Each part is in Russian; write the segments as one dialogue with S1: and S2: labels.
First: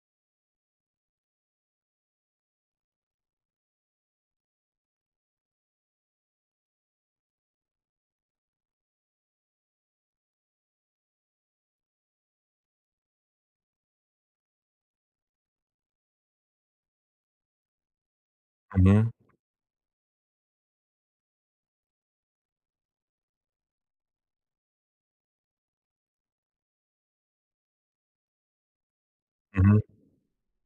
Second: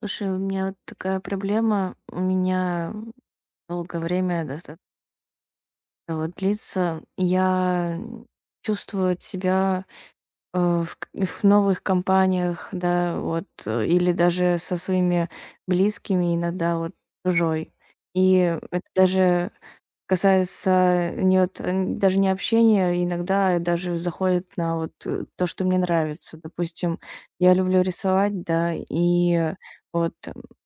S1: Слушай, у меня вот такая проблема. У меня долгое время достаточно вот длится. Я чувствую от себя э, в новых компаниях, да, вот, или даже со своими близкими иногда вот чужой. И это
S2: Мгм,
S1: даже касается не вот н даже не общения, иногда даже заходит на вот, то, что мне нравится. Допустим, я люблю рисовать, да, и
S2: мгм.
S1: вот,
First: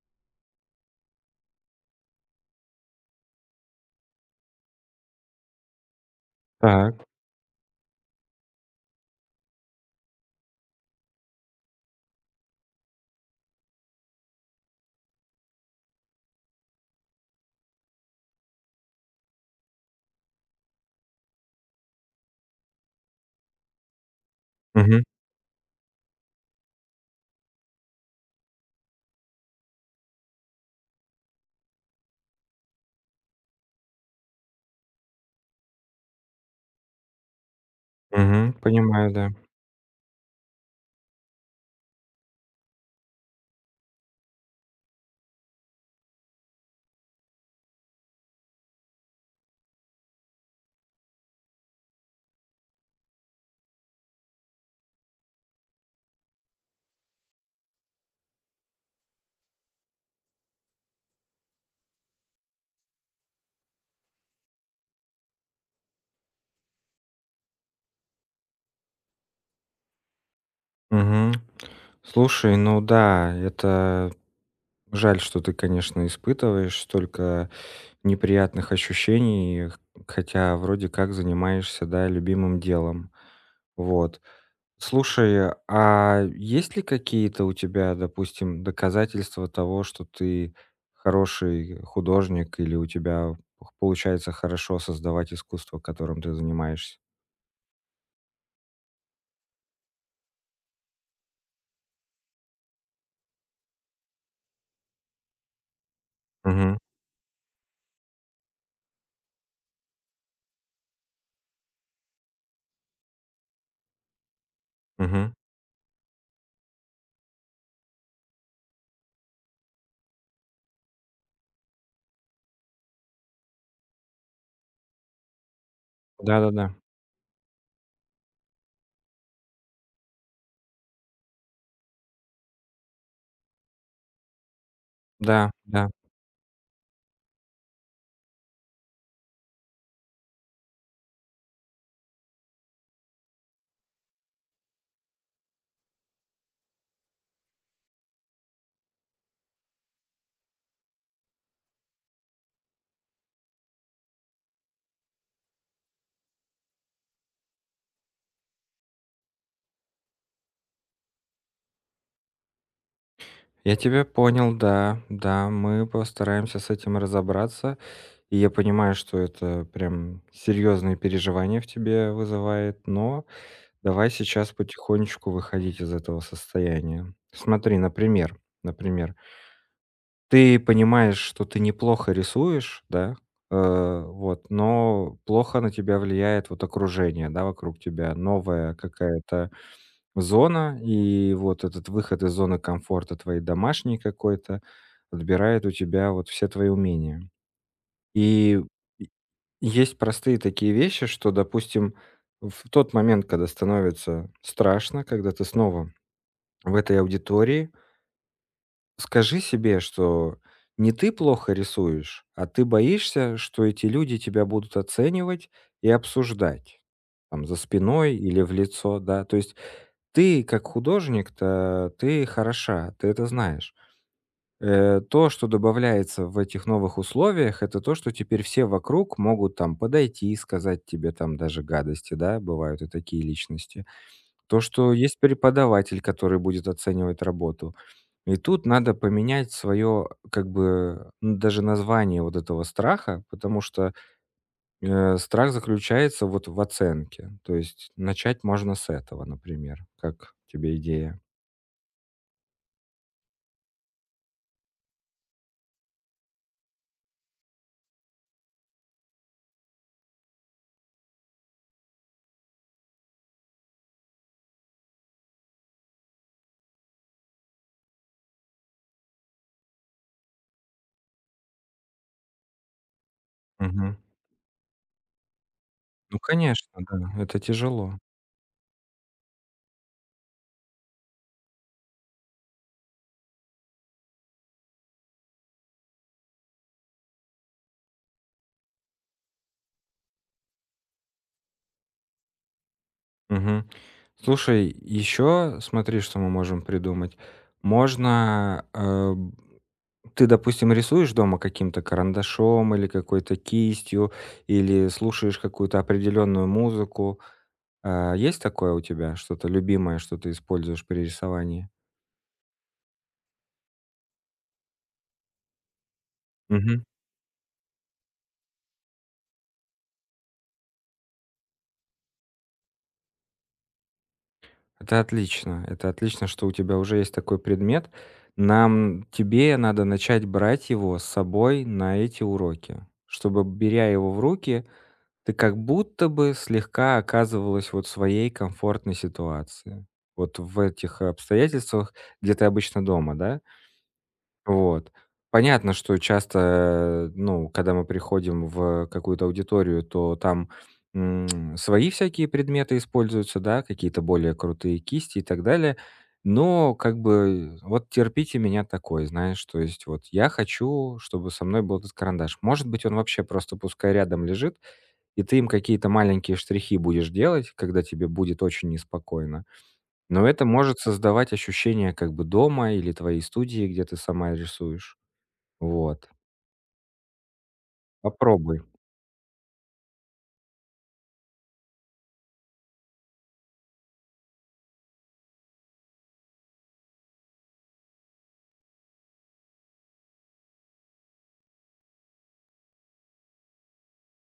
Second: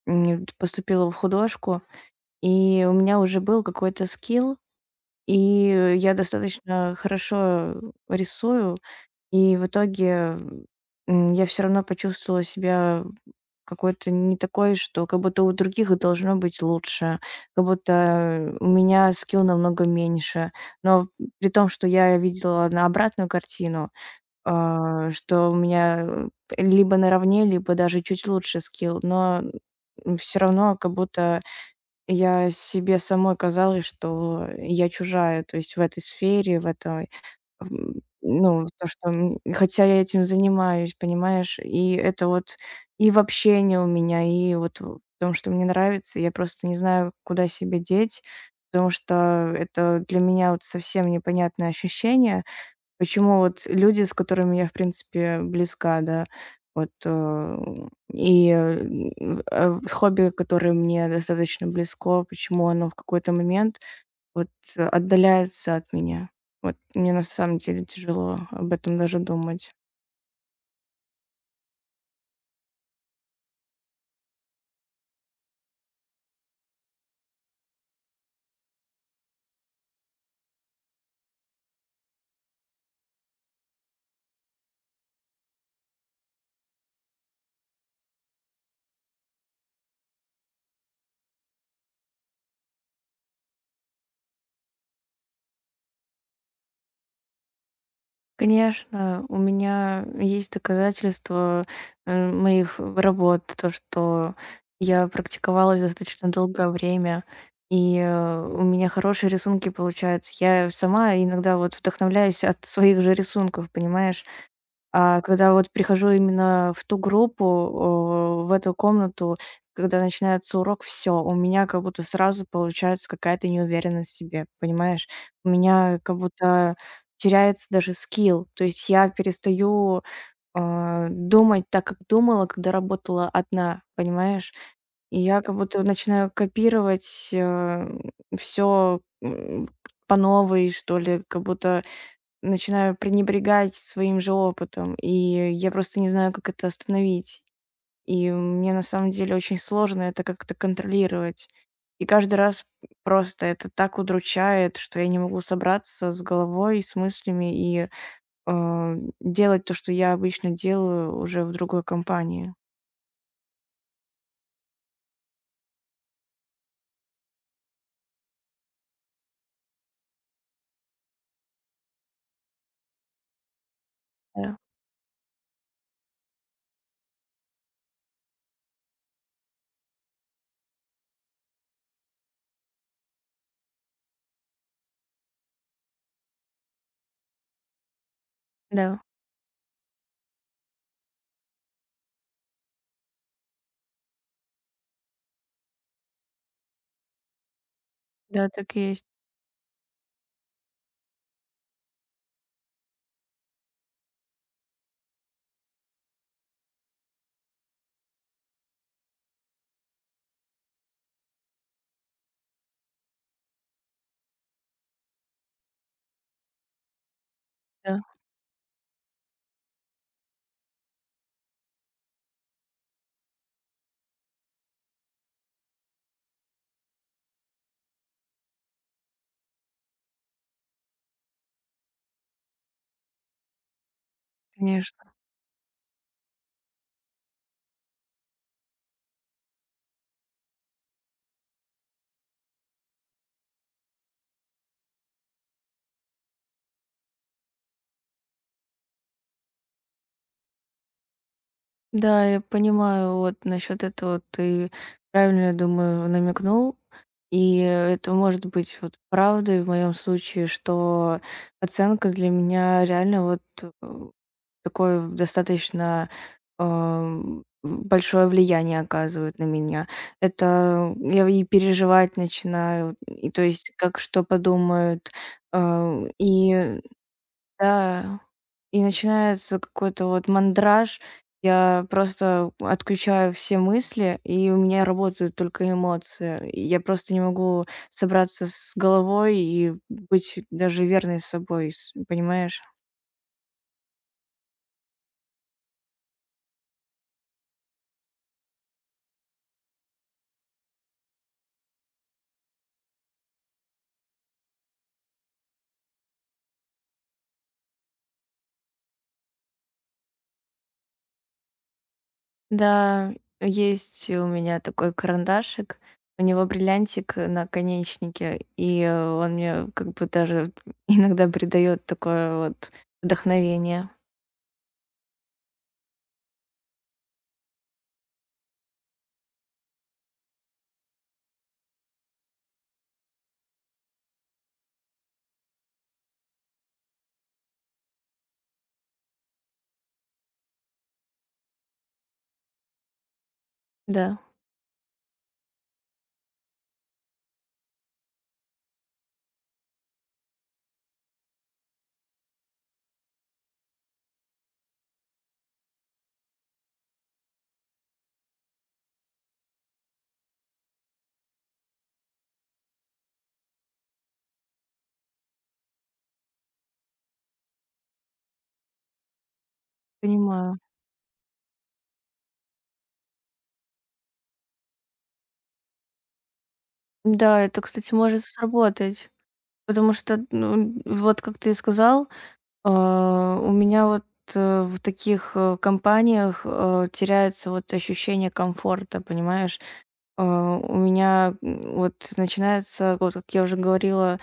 S1: поступила в художку, и у меня уже был какой-то скилл, и я достаточно
S2: Так.
S1: хорошо рисую. И в итоге, я все равно почувствовала себя какой-то не такой, что как будто у других должно быть лучше, как будто у меня скилл намного меньше. Но при том, что я видела на обратную картину,
S2: Мгм,
S1: что у меня либо наравне, либо даже чуть лучше скилл, но все равно как будто я себе самой казалось, что я чужая, то есть в этой сфере, в этой М,
S2: мгм.
S1: ну, то,
S2: Понимаю,
S1: что,
S2: да.
S1: хотя я этим занимаюсь, понимаешь, и это вот и в общении у меня, и вот в том, что мне нравится. Я просто не знаю, куда себя деть, потому что это для меня вот совсем непонятное ощущение. Почему вот люди, с которыми я, в принципе, близка, да, вот, и, э, хобби, которое мне достаточно близко, почему оно в какой-то момент вот, отдаляется от меня. Вот мне на самом деле тяжело об этом даже думать.
S2: Мгм. Слушай, ну да, это жаль, что ты, конечно, испытываешь столько неприятных ощущений, х хотя вроде как занимаешься, да, любимым делом. Вот. Слушай, а есть ли какие-то у тебя, допустим, доказательства того, что ты хороший художник или у тебя х получается хорошо создавать искусство, которым ты занимаешься?
S1: Конечно, у меня есть доказательства моих работ, то, что я практиковалась достаточно долгое
S2: Мгм,
S1: время, и у меня хорошие рисунки получаются. Я сама иногда вот вдохновляюсь от своих же рисунков, понимаешь? А
S2: мгм.
S1: когда вот прихожу именно в ту группу, о, в эту комнату, когда начинается урок, все, у меня как будто сразу получается какая-то неуверенность в себе, понимаешь? У меня как
S2: Да-да-да.
S1: будто теряется даже скилл. То есть я перестаю, думать так, как думала, когда работала одна, понимаешь? И я
S2: Да,
S1: как будто
S2: да.
S1: начинаю копировать, все по новой, что ли, как будто начинаю пренебрегать своим же опытом, и я просто не знаю, как это остановить. И мне на самом деле очень сложно это как-то контролировать. И каждый раз просто это так удручает, что я не могу собраться с головой, с мыслями и э, делать то, что я обычно делаю уже в другой компании.
S2: Я тебя понял, да, да. Мы постараемся с этим разобраться. И я понимаю, что это прям серьезные переживания в тебе вызывает, но давай сейчас
S1: Да.
S2: потихонечку выходить из этого состояния. Смотри, например, ты понимаешь, что ты неплохо рисуешь, да, вот, но плохо на тебя влияет вот окружение, да, вокруг тебя, новая
S1: Да,
S2: какая-то зона, и вот этот выход из зоны комфорта твоей домашней какой-то отбирает у тебя вот все твои умения.
S1: да,
S2: И
S1: так и
S2: и
S1: есть,
S2: есть простые такие вещи, что, допустим, в тот момент, когда становится страшно, когда ты снова в этой аудитории, скажи себе, что не ты плохо рисуешь, а ты боишься, что эти люди тебя будут оценивать и обсуждать там за
S1: да,
S2: спиной или в лицо, да. То есть ты как художник-то, ты хороша, ты это знаешь. То, что добавляется в этих новых условиях, это то, что теперь все вокруг могут там подойти и сказать тебе там даже гадости, да, бывают и такие личности. То, что
S1: конечно.
S2: есть преподаватель, который будет оценивать работу. И тут надо поменять свое, как бы, даже название вот этого страха, потому что страх заключается вот в оценке. То есть начать можно с этого, например, как тебе идея.
S1: Да, я понимаю, вот насчет этого ты правильно, я думаю, намекнул. И это может быть вот правдой в моем случае, что оценка для меня реально вот такое достаточно большое влияние оказывает на меня. Это я и переживать начинаю, и то есть
S2: Мгм.
S1: как что подумают, а,
S2: Ну, конечно,
S1: и
S2: да, это тяжело.
S1: да, и начинается какой-то вот мандраж. Я просто отключаю все мысли, и у меня работают только эмоции. И я просто не могу собраться с головой и быть даже верной собой, понимаешь?
S2: Мгм. Слушай, еще смотри, что мы можем придумать. Можно, ты, допустим, рисуешь дома каким-то карандашом или какой-то кистью, или слушаешь какую-то определенную музыку. А, есть такое у тебя, что-то любимое, что ты используешь при рисовании?
S1: Да, есть у меня такой карандашик, у него бриллиантик на конечнике, и он мне как бы даже иногда придает такое вот вдохновение.
S2: Это отлично. Это отлично, что у тебя уже есть такой предмет. Нам тебе надо начать брать его с собой на эти уроки, чтобы, беря его в руки, ты как будто бы слегка оказывалась вот в своей комфортной ситуации. Вот в этих обстоятельствах, где ты обычно дома, да?
S1: Да,
S2: Вот. Понятно, что часто, ну, когда мы приходим в какую-то аудиторию, то там, свои всякие предметы используются, да, какие-то более крутые кисти и так далее. Но как бы вот терпите меня такой, знаешь, то есть вот я хочу, чтобы со мной был этот карандаш. Может быть, он вообще просто пускай рядом лежит, и ты им какие-то маленькие штрихи будешь делать, когда тебе будет очень неспокойно. Но это
S1: понимаю.
S2: может создавать ощущение как бы дома или твоей студии, где ты сама рисуешь. Вот,
S1: Да, это, кстати, может
S2: попробуй.
S1: сработать, потому что, ну, вот как ты и сказал, у меня вот, в таких, компаниях, теряется вот ощущение комфорта, понимаешь? У меня, вот начинается, вот как я уже говорила,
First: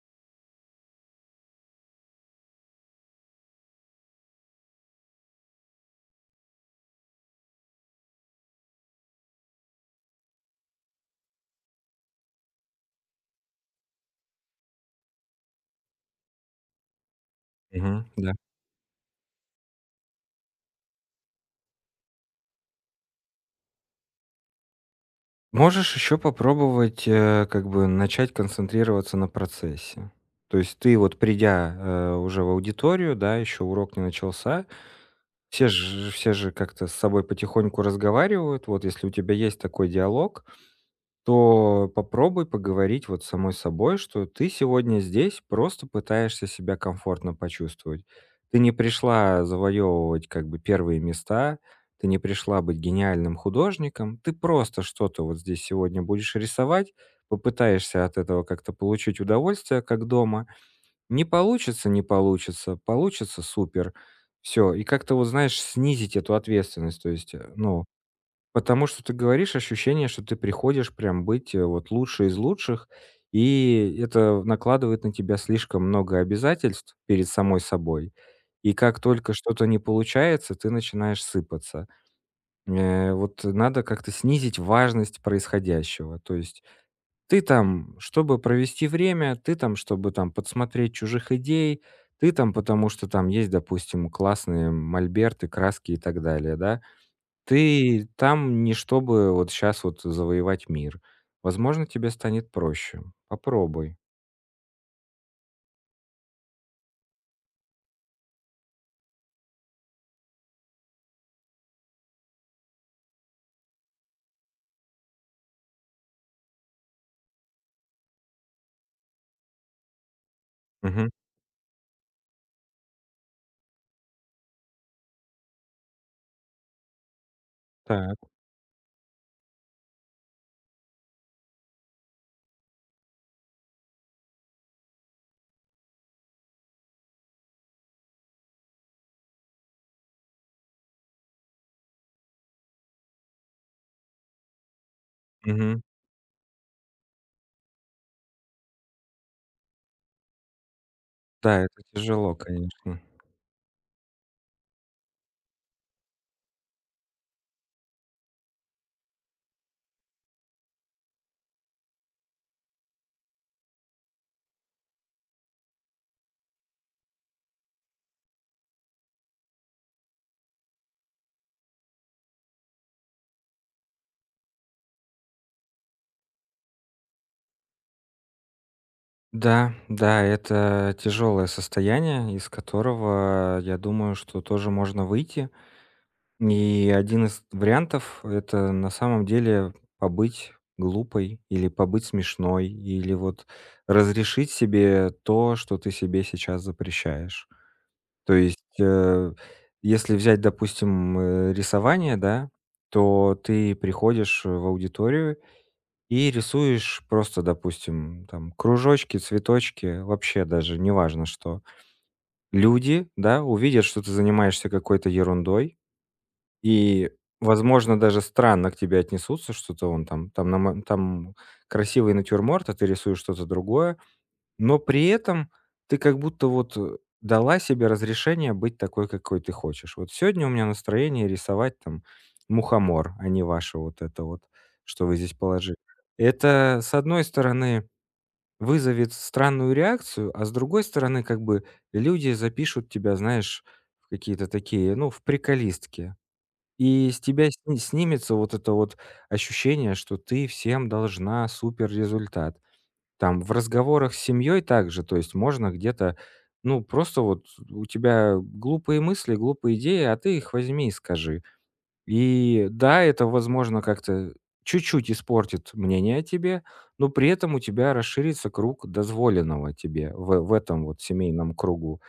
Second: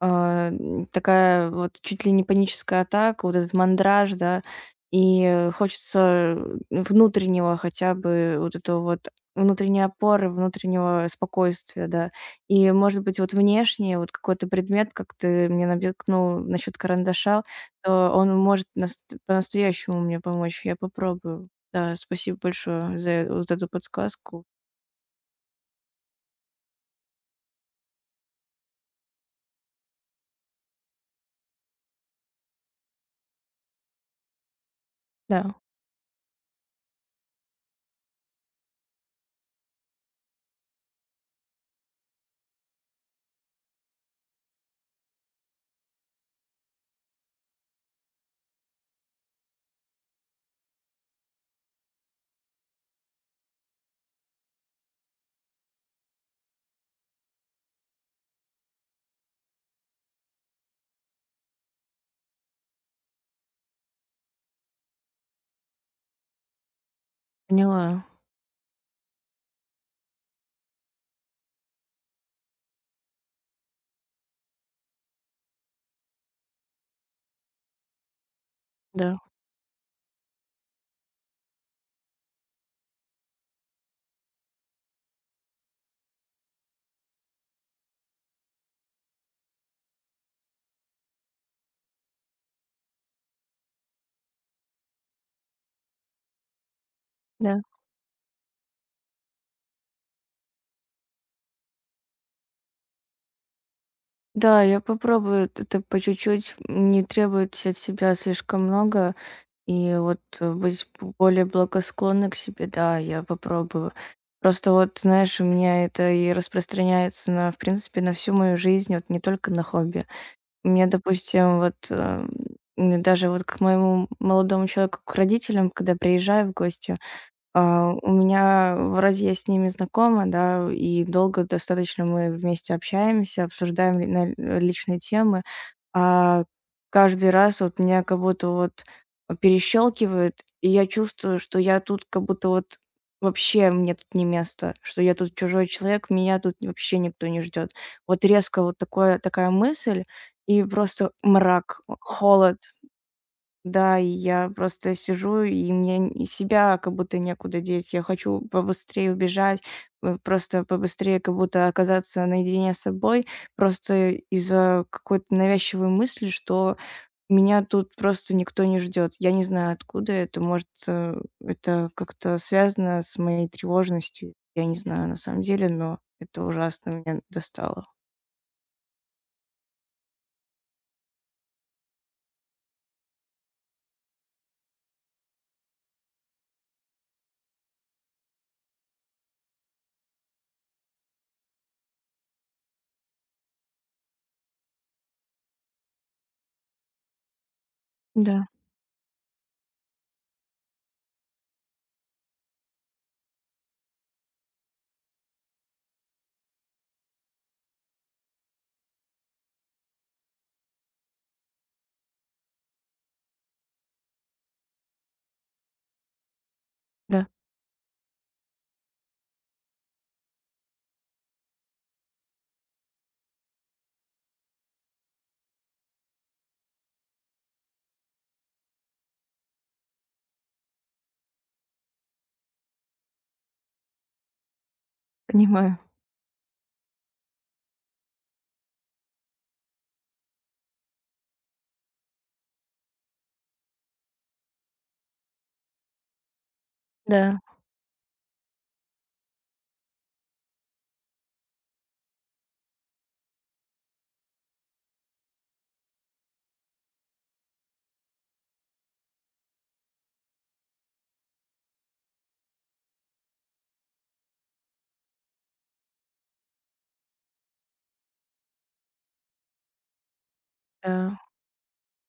S1: такая вот чуть ли не паническая атака, вот этот мандраж, да. И хочется внутреннего хотя бы вот этого вот внутренней опоры, внутреннего спокойствия, да. И, может быть, вот внешне, вот какой-то предмет, как ты мне намекнул насчет карандаша,
S2: Мгм,
S1: то
S2: да.
S1: он может по-настоящему мне помочь. Я попробую. Да, спасибо большое за вот эту подсказку.
S2: Можешь еще попробовать, как бы начать концентрироваться на процессе. То есть ты вот придя, уже в аудиторию, да, еще урок не начался,
S1: Да,
S2: все же как-то с собой потихоньку разговаривают. Вот если у тебя есть такой диалог, то попробуй поговорить вот с самой собой, что ты сегодня здесь просто пытаешься себя комфортно почувствовать. Ты не пришла завоевывать как бы первые места, ты не пришла быть гениальным художником, ты просто что-то вот здесь сегодня будешь рисовать, попытаешься от этого как-то получить удовольствие, как дома. Не получится, не получится, получится супер. Все, и как-то вот, знаешь, снизить эту ответственность, то есть, ну,
S1: поняла.
S2: потому что ты говоришь, ощущение, что ты приходишь прям быть, вот лучше из лучших, и это накладывает на тебя слишком много обязательств перед самой собой. И как
S1: Да.
S2: только что-то не получается, ты начинаешь сыпаться. Вот надо как-то снизить важность происходящего. То есть ты там, чтобы провести время, ты там, чтобы там подсмотреть чужих идей, ты там, потому что там есть, допустим, классные мольберты, краски и так далее, да?
S1: Да.
S2: Ты там не чтобы вот сейчас вот завоевать мир. Возможно, тебе станет проще. Попробуй.
S1: Да, я попробую это по чуть-чуть, не требовать от себя слишком много, и вот быть более благосклонной к себе, да, я попробую. Просто вот, знаешь, у меня это и распространяется на, в принципе, на всю мою жизнь, вот не только на хобби. У меня,
S2: Мгм.
S1: допустим, вот даже вот к моему молодому человеку, к родителям, когда приезжаю в гости, у
S2: Так.
S1: меня вроде я с ними знакома, да, и долго достаточно мы вместе общаемся, обсуждаем личные темы, а каждый раз вот меня как будто вот перещелкивает, и я чувствую, что я тут как будто вот вообще мне тут не место, что я тут чужой
S2: Мгм.
S1: человек, меня тут вообще никто не ждет. Вот резко вот такое, такая мысль, и просто
S2: Да,
S1: мрак,
S2: это тяжело,
S1: холод,
S2: конечно.
S1: да, и я просто сижу, и мне н и себя как будто некуда деть. Я хочу побыстрее убежать, просто побыстрее как будто оказаться наедине с собой, просто из-за какой-то навязчивой мысли, что меня тут просто никто не ждет. Я не знаю, откуда это. Может, это как-то связано с моей тревожностью. Я не знаю на самом деле, но это ужасно меня достало.
S2: Да, да, это тяжелое состояние, из которого, я думаю, что тоже можно выйти. И один из вариантов- это на самом деле побыть глупой или побыть смешной, или вот разрешить себе то, что ты себе сейчас запрещаешь. То
S1: Да,
S2: есть, если взять, допустим, рисование, да, то ты приходишь в аудиторию и рисуешь просто, допустим, там кружочки, цветочки, вообще даже неважно что. Люди, да, увидят, что ты занимаешься какой-то ерундой, и,
S1: да,
S2: возможно, даже странно к тебе отнесутся, что-то он там красивый натюрморт, а ты рисуешь что-то другое. Но при этом ты как будто вот, дала себе разрешение быть такой, какой ты хочешь. Вот сегодня у меня настроение рисовать там мухомор, а не ваше вот это вот, что вы здесь положили.
S1: понимаю.
S2: Это, с одной стороны, вызовет странную реакцию, а с другой стороны, как бы люди запишут тебя, знаешь, в какие-то такие, ну, в приколистки. И с
S1: Да,
S2: тебя снимется вот это вот ощущение, что ты всем должна супер результат. Там в разговорах с семьей также, то есть можно где-то, ну, просто вот у тебя глупые мысли, глупые идеи, а ты их возьми и скажи. И да, это, возможно, как-то чуть-чуть испортит мнение о тебе, но при этом у тебя расширится круг дозволенного тебе в этом вот
S1: да.
S2: семейном кругу.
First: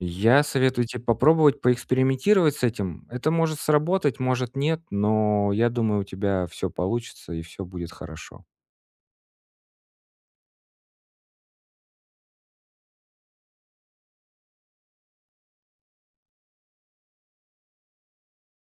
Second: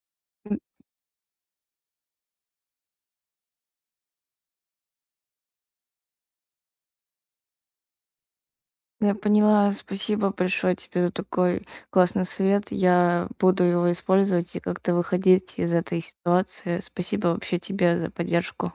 S2: Я советую тебе попробовать поэкспериментировать с этим. Это может сработать, может нет, но я думаю, у тебя все получится и все будет хорошо.
S1: Я поняла. Спасибо большое тебе за такой классный совет. Я буду его использовать и как-то выходить из этой ситуации. Спасибо вообще тебе за поддержку.